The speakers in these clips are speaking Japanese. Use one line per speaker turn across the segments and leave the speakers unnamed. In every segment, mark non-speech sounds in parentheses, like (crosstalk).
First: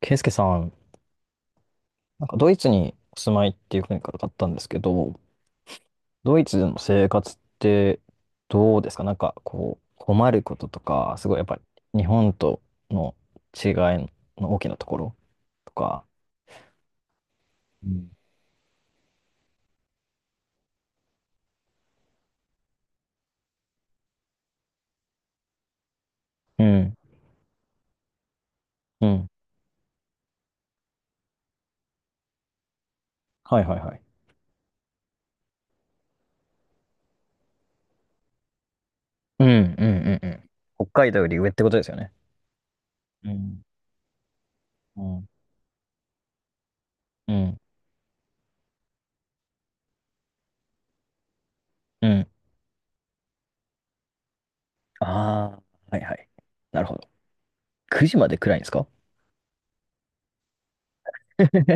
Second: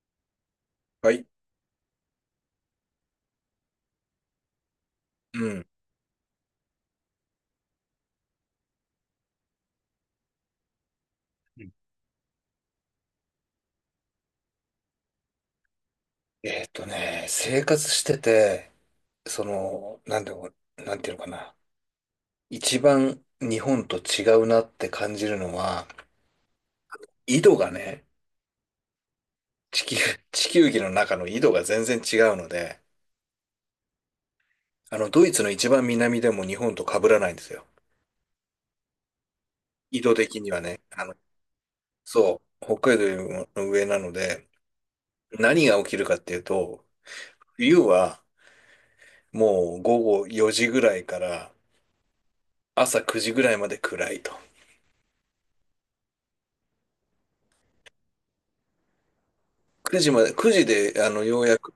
ケイスケさん、
はい。
なんかドイツにお住まいっていう国からかったんですけど、
うん。
ドイツでの生活ってどうですか。なんかこう、困ることとか、すごいやっぱ
う
り
ん
日本との違いの大きなところとか。
生
う
活し
ん
てて、その、なんでも、なんていうのかな。一番日本と違うなって感じるのは、
うん、
緯度がね、
うん。
地球、(laughs) 地球儀の中の緯度が全然違うので、
はいはいはい。
ドイツの一番南でも日本と被らないんですよ。
うん、うん、う
緯度
ん、う
的に
ん。
はね、
北海道より上ってことですよね。
そう、北海道
う
より
ん、
も上なので、
うん、
何が起きるかっていうと、
うん、
冬はもう午後4時ぐらいから
うん。
朝9時ぐらいまで暗いと。
ああ、はいはい。なるほど。9時まで暗いんですか？ (laughs)
9時まで、9時で、ようやく、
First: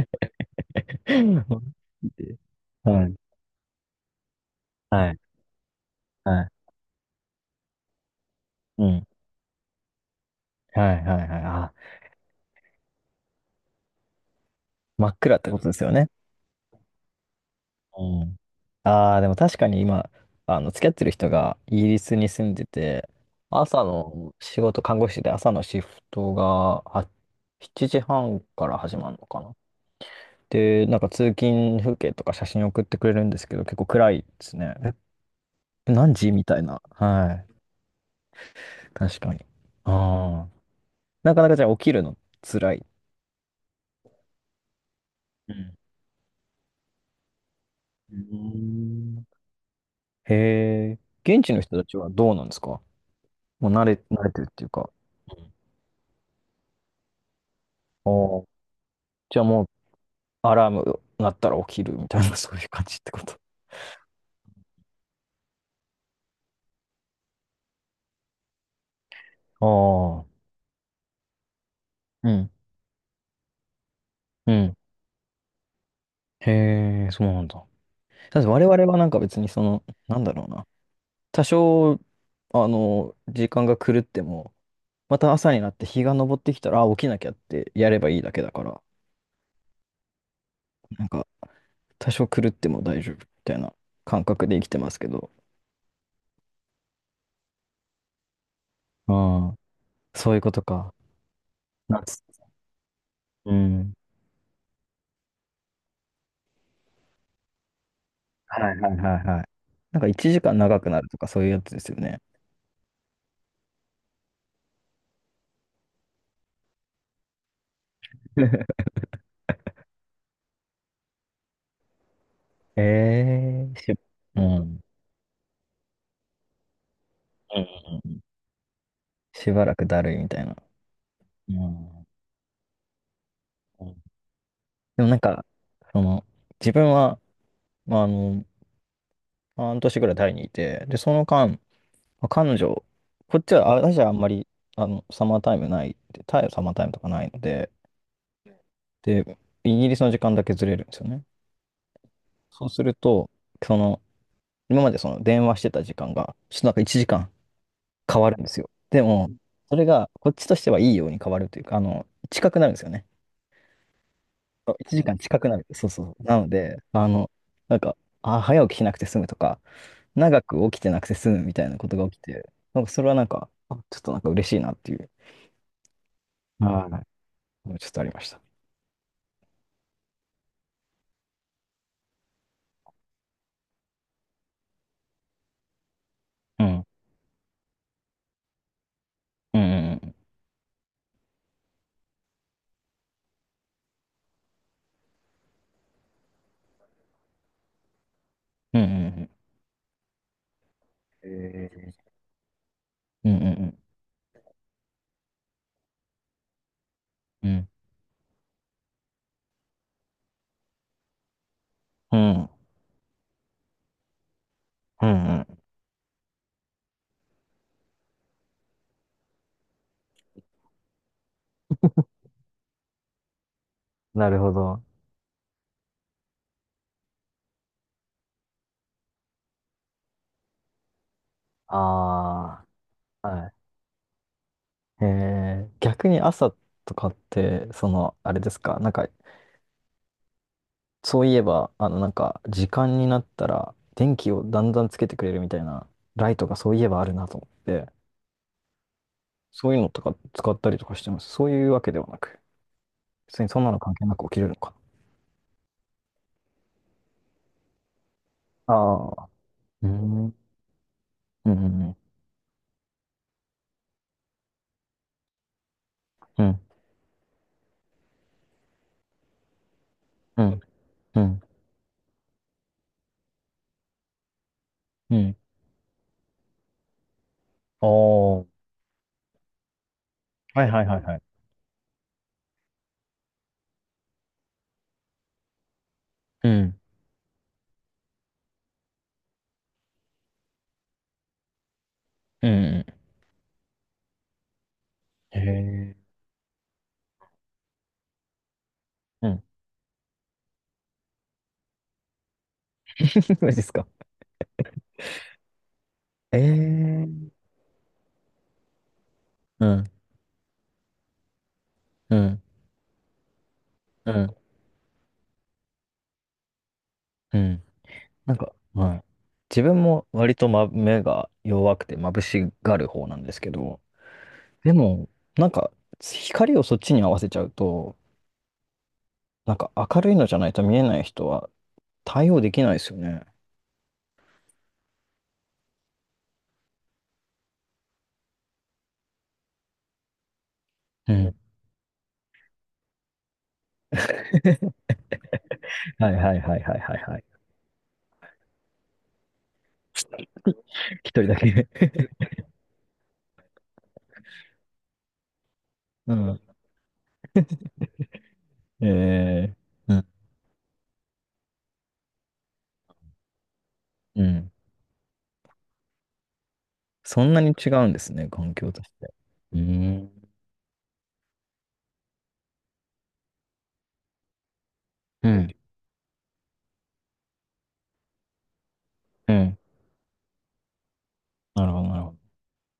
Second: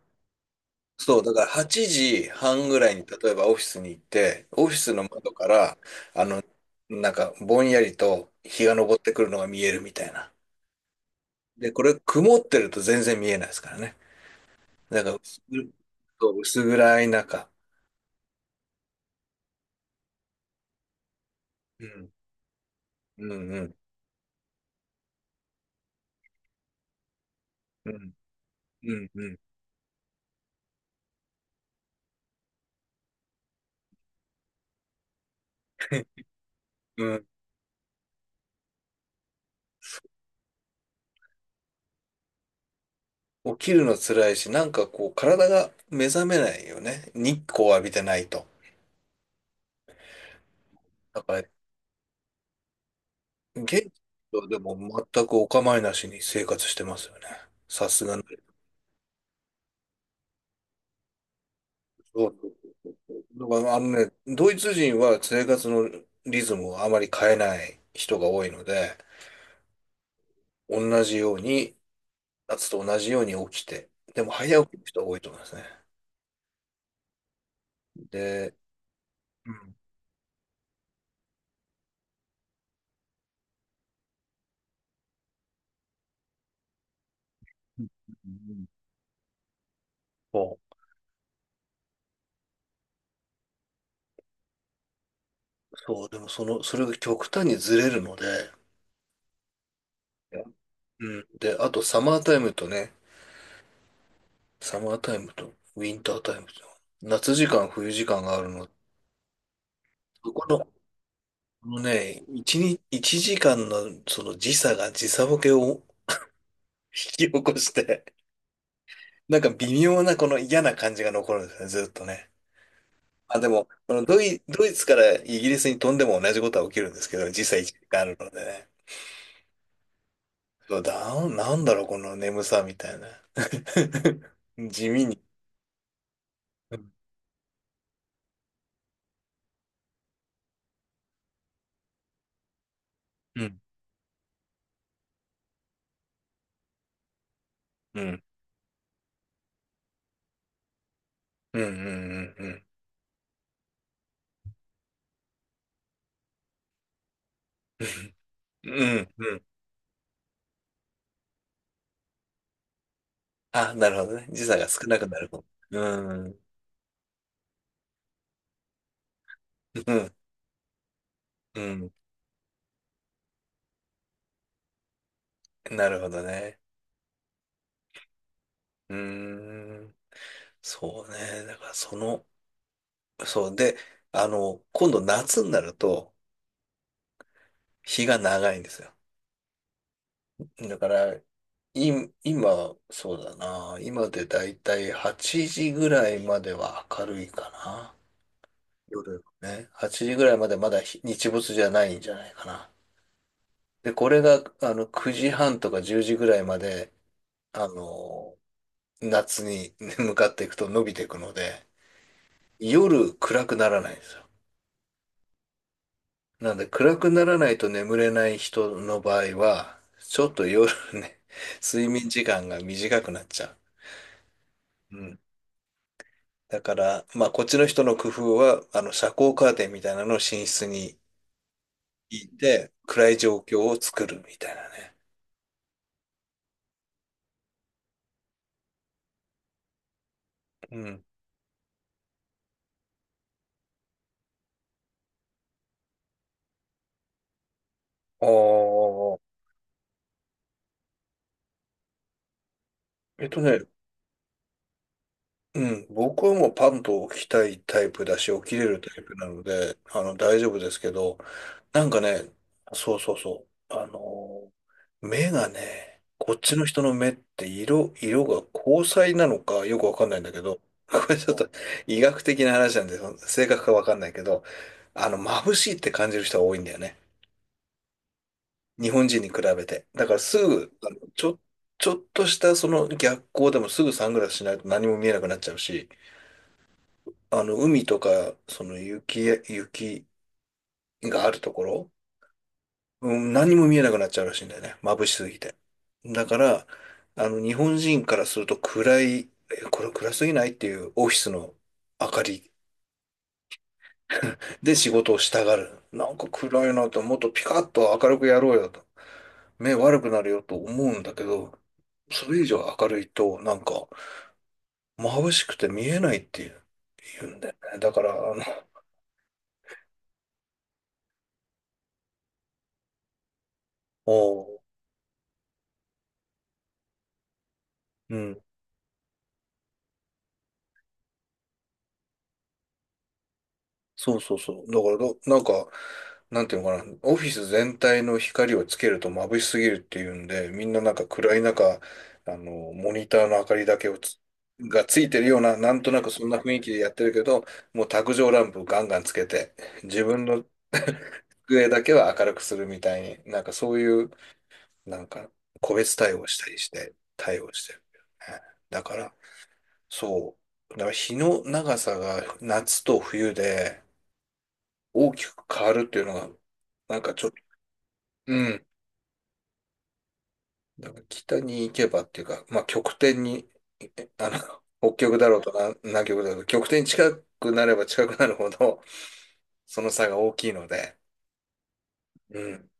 そう、だから8時半ぐらい
は
に、
い。
例えばオフィスに行って、オフィスの
はい。
窓から、あの、
はい。
ぼんやりと日が
う
昇っ
ん。
てくるのが見えるみたいな。
はいはいはい。
で、
あ、
これ、曇ってると全然見えないですからね。だ
真
から、
っ暗ってことですよね。
薄暗い中。
うん。ああ、でも確かに今、付き合ってる人がイ
う
ギリ
ん、
スに住んでて、
うん、うん、
朝の仕事、看護師で朝のシフトがは7
うん、
時半から
う
始ま
ん、
るの
うん。
かな。で、なんか通勤風景とか写真送ってくれるんですけど、結構暗いですね。え、何時みたいな。
うん。
はい。確かに。ああ。なかなかじゃあ起きるの辛い。
起きるの辛いし、なんかこう、体
う
が
ん。
目覚めないよね。日光浴びて
う
な
ー
いと。
ん。へえ。
だか
現
ら、
地の人たちはどうなんですか。もう慣
現地
れ、慣れてる
は
っ
で
ていう
も
か、
全く
う
お
ん。
構いなしに生活してますよね。さすがに。
おー。じゃあもうアラーム鳴ったら起きるみた
そ
い
う、
な、(laughs)
そ
そういう感じってこと。
う、だからあのね、ドイツ人は生活のリズムをあまり変えない人が多いので、
ああ、
同じように、
うん、
夏と同じように起きて、でも
う
早起
ん。
きの人が多いと思いますね。
へえ、そうなんだ。だって
で、
我々はなんか別に
う
そ
ん。
の、なんだろうな。多少、時間が狂っても、また朝になって日が昇ってきたら、あ、起きなきゃって
うん、
やればいいだけだ
う
か
ん、
ら、
そ
なんか、多少狂っても大丈夫みたいな感覚で生きてますけど。
う、そうでもその、それが極端にずれるので、
ああ、そう
い
いう
や、
ことか。
うん。で、あとサマー
夏。
タイムとね、
うん。
サマータイムとウィンタータイムと、夏時間、冬時間がある
は
の。
いはいはいはい。なんか
そ
1
こ
時間
の
長くなるとかそういうや
あ
つ
の
ですよね。
ね、一日、一時間のその時差が時差ボケを引き起こして、
(laughs)
(laughs) なんか微妙なこの嫌な感じが残るんですね、ずっとね。
え
まあ、でも、
えー、
こ
し、
の
うん。う
ドイ
ん
ツからイギリスに飛んでも同じことは起きるんですけど、時
うん
差一時間あ
う
る
ん。
のでね。
しばらくだるいみたいな。
そうだ、
う
なんだろう、こ
ん、
の眠さみたいな。
うん。
(laughs) 地
で
味
もなん
に。
か、その、自
うん。
分は、まあ、半年ぐらいタイにいて、で、その間、まあ彼女、こっ
う
ち
ん。
は、あ、私はあんまり、サマータイムない、でタイはサマータイムとかないので、
うん。
で、イギリスの時間だけずれるんですよね。
うん。うん。うん。
そうすると、その、今までその電話してた時間が、ちょっとなんか1時間変わるんですよ。
う
で
ん。
も、
うん。
それがこっちとしてはいいように変わるというか、近くなるんですよね。
あ、なるほどね。時差が
そ、
少
1
なく
時
な
間
るか
近
も。
くなる。そうそうそ
う
う。な
ん。
ので、なんか、あ、早起きしなくて済むとか、
うん。
長く起きてなくて済むみ
う
たいなこ
ん。
とが起きて、なんかそれはなんか、あ、ちょっとなんか嬉しいなっていう、
なるほどね。
はい、ちょっとありました。
うーん。そうね。だからその、そう。で、あの、今度夏になると
うん。
日が長いんですよ。
うんうん
だから、い、今、そうだな。今でだいたい8時ぐらいまでは明るいかな。
うん。うんうんう
夜
ん。
のね。8時ぐらいまでまだ日日没じゃ
え
な
ー。
いんじゃないかな。
うんうん
で、これが、9時半とか10時ぐらいまで、
うん。う
あ
ん。
の、夏に (laughs) 向かっていくと伸びていくので、
うん。
夜暗くならないんですよ。
うんうん。
なんで暗くならないと眠れない人の場合は、ちょっと夜ね、(laughs) 睡眠時間が短くなっちゃ
なるほど。
う。うん。だから、まあこっちの人の工夫は、あの遮光カーテンみたいなのを寝室に引い
あ
て、暗い
あ、
状
は
況を作るみたいなね。
い。えー、逆に朝とかって、その、あれですか、なんか
うん。
そういえば、なんか、時間になったら、電気をだんだんつけてくれるみたいな、ライトがそういえばあるなと思って、
ああ、
そういうのとか使ったりとかしてます。そういうわけではなく、
えっと
別に
ね、
そんなの関係なく起きれるのか
うん、僕はもうパンと起きたいタイプだし、起きれ
な。
るタイプ
あ
な
あ、
ので、
うん、うん、
大丈夫ですけど、
う
なん
ん、
かね、そうそうそう、あのー、目がね、こっ
う
ち
ん、
の人の目って色、色が虹彩なのかよくわかんないんだけ
う
ど、
ん、
(laughs) これ
う
ちょっ
ん、
と医学的な話なんで、正確かわかんないけど、
うん。
眩しいって感じる人が多いんだよね。
ああ、は
日本人に比べて。だからす
いはい
ぐ、
はいはい。
ちょっとしたその逆光でもすぐサングラスしないと何も見えなくなっちゃうし、
うん、
海とか、その雪、雪があるところ、
うん、う
うん、何も見えなくなっちゃうらしいんだよね。眩しすぎ
ん。へ
て。
え、
だから、日本人からすると暗い、
うん。
え、これ暗すぎないっていうオフィスの明かり
(laughs) マジですか。
で仕事をしたがる。なんか
え
暗いなと、もっ
え、
とピカッと明るくやろうよと。
う
目
ん、
悪くなるよと思うんだけど、
う
それ
ん、
以上明るいと、なんか
うん、
眩しくて見えないっていう、言う
う
んだよ
ん。
ね。だから、
な
あ
ん
の、
か、はい。自分も割と、ま、目が弱くて眩しがる方なんですけど、
おう、
でも、なんか、光をそっちに合わせちゃうと、
うん。
なんか明るいのじゃないと見えない人は対応できないですよね。
そうそうそう。だからど、なんか、なんていうのかな、オフィス全体の光をつけると眩しすぎるっていうんで、みんななんか
うん。
暗い中、モニターの明かりだけを
(laughs)
がついてるような、なんとなく
はい
そん
は
な
い
雰
は
囲
い
気
は
で
い
やっ
は
て
い
る
は
け
い。
ど、もう卓上ランプガンガンつけて、自分の (laughs)
(laughs) 一人だけ。
机だけは明るくするみたいに、なんかそういう、なんか、個別
(laughs) う
対応し
ん。
たりして、対応してる。だ
え
から、
え。うん。
そう。だから日の長さが夏と冬で、
うん。
大きく変わるっていうのは、なんか
そ
ちょっ
ん
と、
なに違うんですね、
う
環
ん。
境として。うーん。
だから北に行けばっていうか、まあ極点に、あの、北極だ
う
ろうと
ん。
な南極だろうと、極点に近くなれば近くなるほど、
うん。
その差が大きいので、
なるほどなるほど。
うん。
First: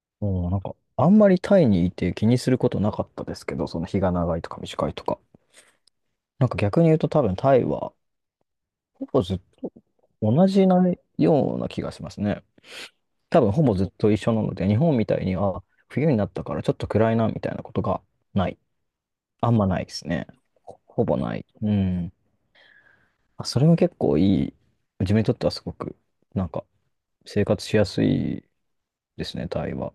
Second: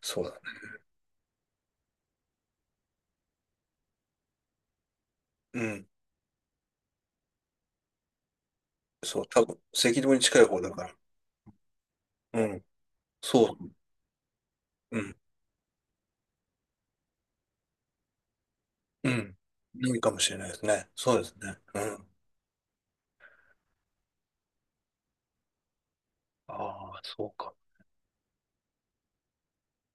そうだ
もうな
ね。
んか、あんまりタイにいて気にすることなかったですけど、その日が長いとか短いとか。
うん。
なんか逆に言うと多分タイは、ほ
そ
ぼ
う、
ずっ
多分、
と
赤道に近い
同
方
じ
だ
な
から。
ような気がします
う
ね。
ん。
多分
そ
ほぼずっと一緒なので、日本
う。う
み
ん。
たいに、あ、冬になったからちょっと暗いな、みたいなことがない。
うん。
あんまないで
いい
す
かも
ね。
しれないです
ほ
ね。
ほ
そ
ぼ
うです
ない。
ね。
う
うん。
ん。あ、それも結構いい。自分にとってはすごく、なん
あ
か、
あ、そう
生
か。
活しやすいですね、タイは。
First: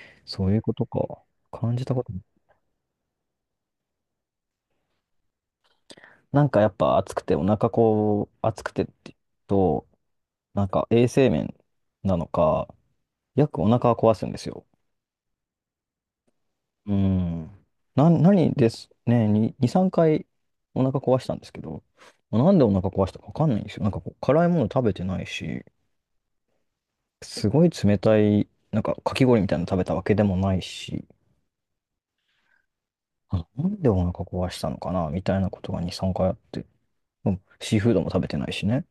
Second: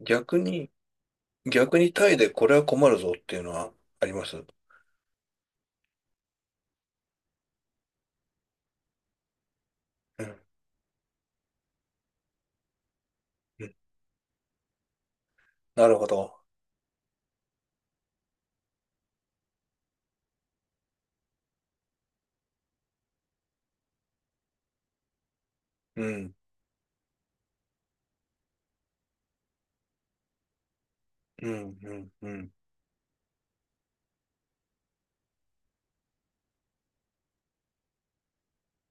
逆
そういう
に、
ことか。感
逆
じ
に
たこ
タ
と、
イでこれは困るぞっていうのはあります。う
なんかやっぱ暑くて、お腹こう、暑くてって言うと、
ん。
なんか衛生面なのか、よく
う
お
ん。
腹は壊すんですよ。
なるほど。
うん。な、何ですね、2、3回お腹壊したんですけど、なんでお腹壊したかわかんないんですよ。なんかこう、辛いもの食べてないし、
うん。
すごい冷たい、なんかかき氷みたいなの食べたわけでもないし、
うん、うん、うん、
あ、なんでお腹壊したのかな、みたいなことが2、3回あって、うん、シーフードも食べてないしね。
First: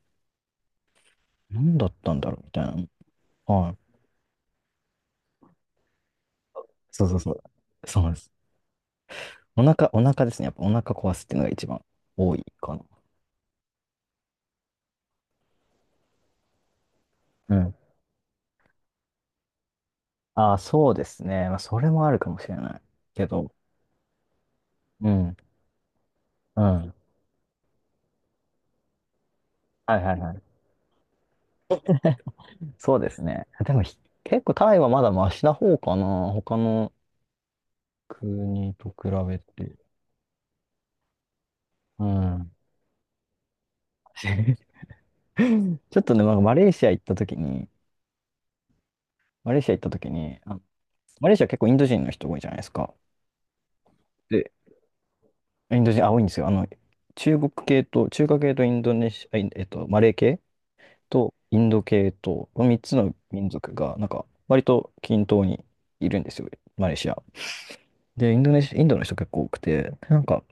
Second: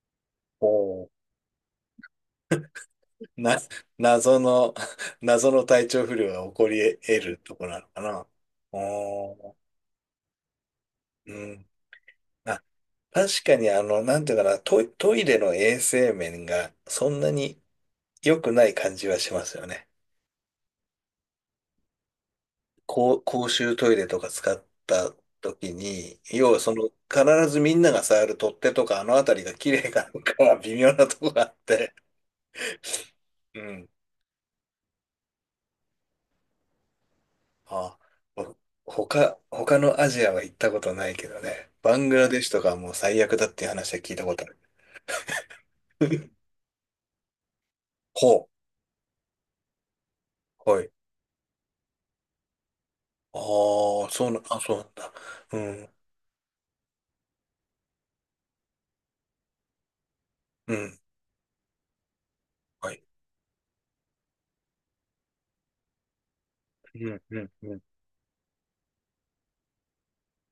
おお。
なんだったんだろう、みたいな。
な、
はい。
謎の、(laughs) 謎の体調不良が起こり
そう
得
そうそ
る
う。
とこなの
そ
か
うなんで
な。
す。
おお。
お腹ですね。やっぱお腹壊すっ
う
ていうのが一
ん。
番多い
あ、
かな。
確かにあの、なんていうかな、トイ、トイレの衛生面がそんな
う
に
ん。
良くない感じはしますよね。
ああ、そうですね。まあ、それもあるかもしれない。
公、
け
公
ど、
衆トイレとか使っ
う
た
ん。
時に、要は
う
その、
ん。
必ずみんなが触る取っ手とかあのあたりが綺麗
はい
か
は
ど
い
う
は
か
い。
は微妙なとこがあって、
そうですね。
う
でも
ん。
ひ、結構タイはまだマシな方かな。他の
あ、
国と比べて。
他のアジアは行ったことないけどね。バ
う
ングラデシ
ん。
ュとかはもう最悪だっていう話は聞いたことある。
(laughs) ちょっとね、
(laughs) ほ
マレーシア行った時に、あ、
う。はい。
マレーシア結構インド人の人多いじゃないですか。
ああ、そうな、あ、
で、
そうなんだ。う
イン
ん。
ド人、あ、多いんですよ。中国系と、中華系とインドネシア、あいえっと、マレー系
うん。
とインド系と、この3
は
つ
い。
の民族が、なんか、割と均等にいるんですよ、マレー
う
シ
ん。
ア。
うん。うん。
で、インドネシア、インドの人結構多くて、なんか、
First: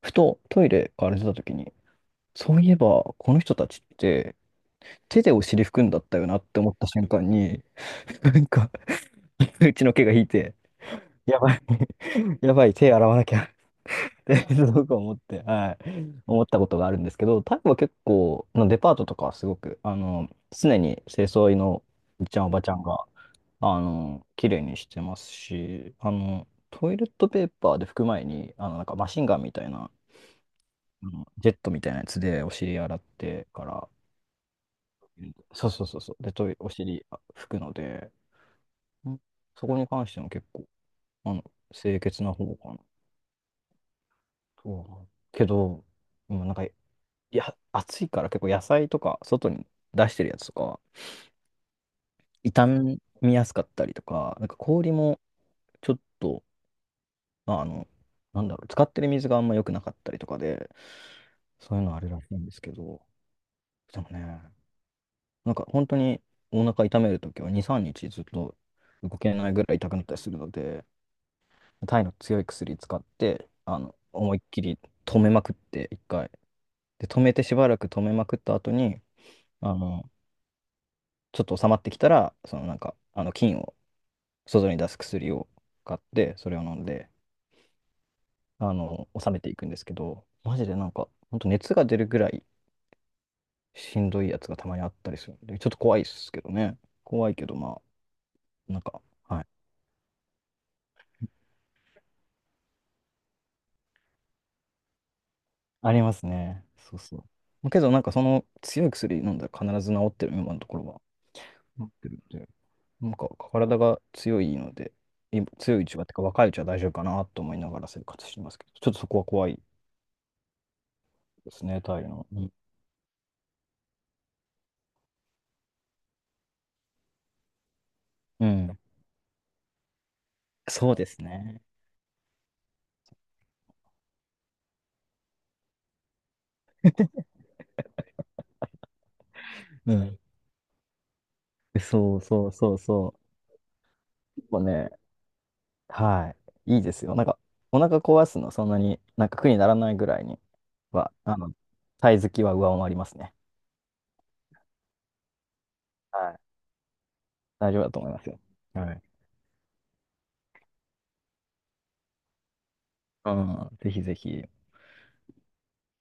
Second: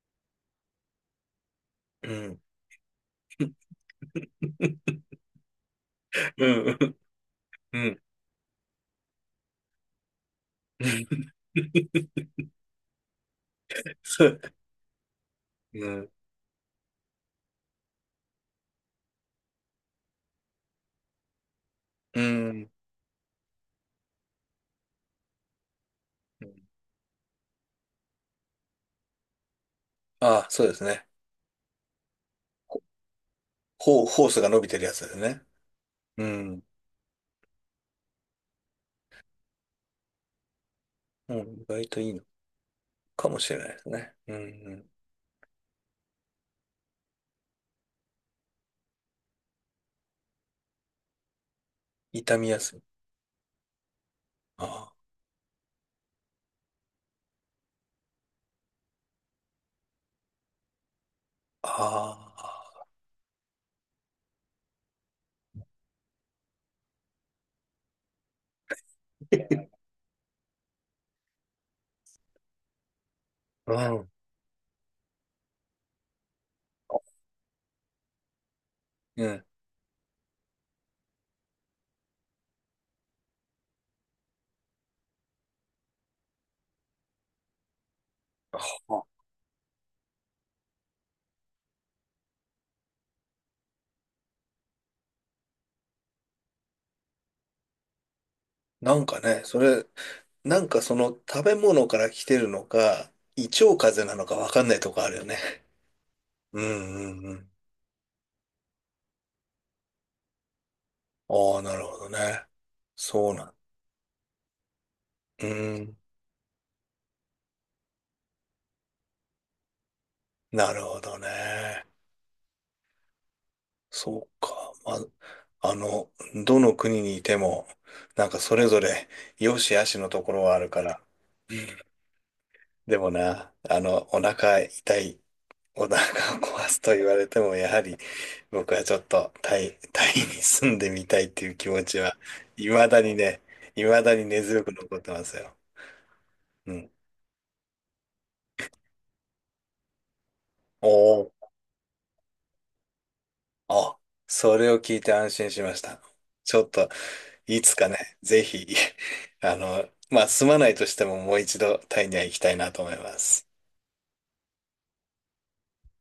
ふとトイレから出た時に、
うん。
そういえば、この人たちって、
(laughs)
手でお尻拭くんだったよなっ
う
て思った
ん。
瞬間に、
うん。
なんか、(laughs) うちの毛が引いて、
(laughs) うん。
やばい、(laughs) やばい、手洗わなきゃ (laughs) っ
そ
て
う。
すごく思って、はい、
うん。
思ったことがあるんですけど、タイは結構、のデパートとかはすごく、常に清掃員の
う
おじちゃん、おばち
ん。
ゃんが、綺麗にしてますし、トイレットペーパーで拭く前に、なんかマシンガンみたいな、
ああ、そうですね。
あのジェットみたいなやつでお尻
ほ
洗ってから、
ほう、ホースが伸びてるやつですね。
そうそうそうそう、
う
で、トイレ、
ん。
お尻あ拭くので、ん、そこに関しても結構、あ
うん、
の、
意外
清
といいの
潔な方かな
かもしれないですね。うん。う
とは
ん。
思うけど、う、なんかいや、暑いから結構野菜とか外に出してるやつとかは
痛みや
傷
すい。
みやすかったりとか、なんか
あ
氷もちょっと、まあ、なんだろう、使ってる水があんま良くなかったりとかで、そういうのあるらし
あ。
いんですけ
あ
ど、でもね、なんか本当にお腹痛めるときは2、3日ずっと動けないぐらい痛くなったりするので、タイの強い薬使って、
あ。うん。
思いっきり止めまくって、一回。で、止めてしばらく止めまくった後に、
うん。
あの、ちょっと収まってきたら、そのなんか、菌を外に出す薬を買って、それを飲んで、
あ、
収めていくんですけど、マジでなんか、ほんと熱が出るぐらいしんどいやつがたまにあったりするんで、ちょっと怖いですけどね。怖いけど、まあ、なん
な
か、
んかね、
はい。
それ、なんかその食べ物から来てるのか、胃腸風邪なのかわかんないとこあるよね。
あります
うん、
ね。そ
う
うそ
ん、うん。
う。けど、なんかその強い薬飲んだら必ず治ってる、今のところは。
ああ、な
治
るほ
っ
ど
てるん
ね。
で、なんか
そうなん。
体が強いので、今
う
強いう
ん。
ちは、ってか若いうちは大丈夫かなと思いながら生活してますけど、ちょっとそこは怖い
なるほど
ですね、
ね。
タイの。うん。
そうか。まあ、どの国にいても、なんか
う
それ
ん、
ぞれ良し悪しのところはあるか
そう
ら。
ですね。
でもな、お腹痛い、お腹を壊すと言われても、やはり僕はちょっと
う
タイ
ん。
に住んでみたいっていう気持ちは、
そうそう
い
そう
まだに
そ
ね、いまだに根
う。も
強
う
く
ね、
残ってますよ。
は
う
い。いい
ん。
ですよ。なんか、お腹壊すの、そんなに、なんか苦にならないぐらいに
お
は、
お、
タイ好きは上回りますね。
あ、それを聞いて安心しました。
はい。
ちょっと、い
大
つ
丈夫
か
だと思い
ね、
ますよ。
ぜひ、
はい。
(laughs) まあ、住まないとしてももう一度タイには行きたいなと思いま
う
す。
ん、ぜひぜひ。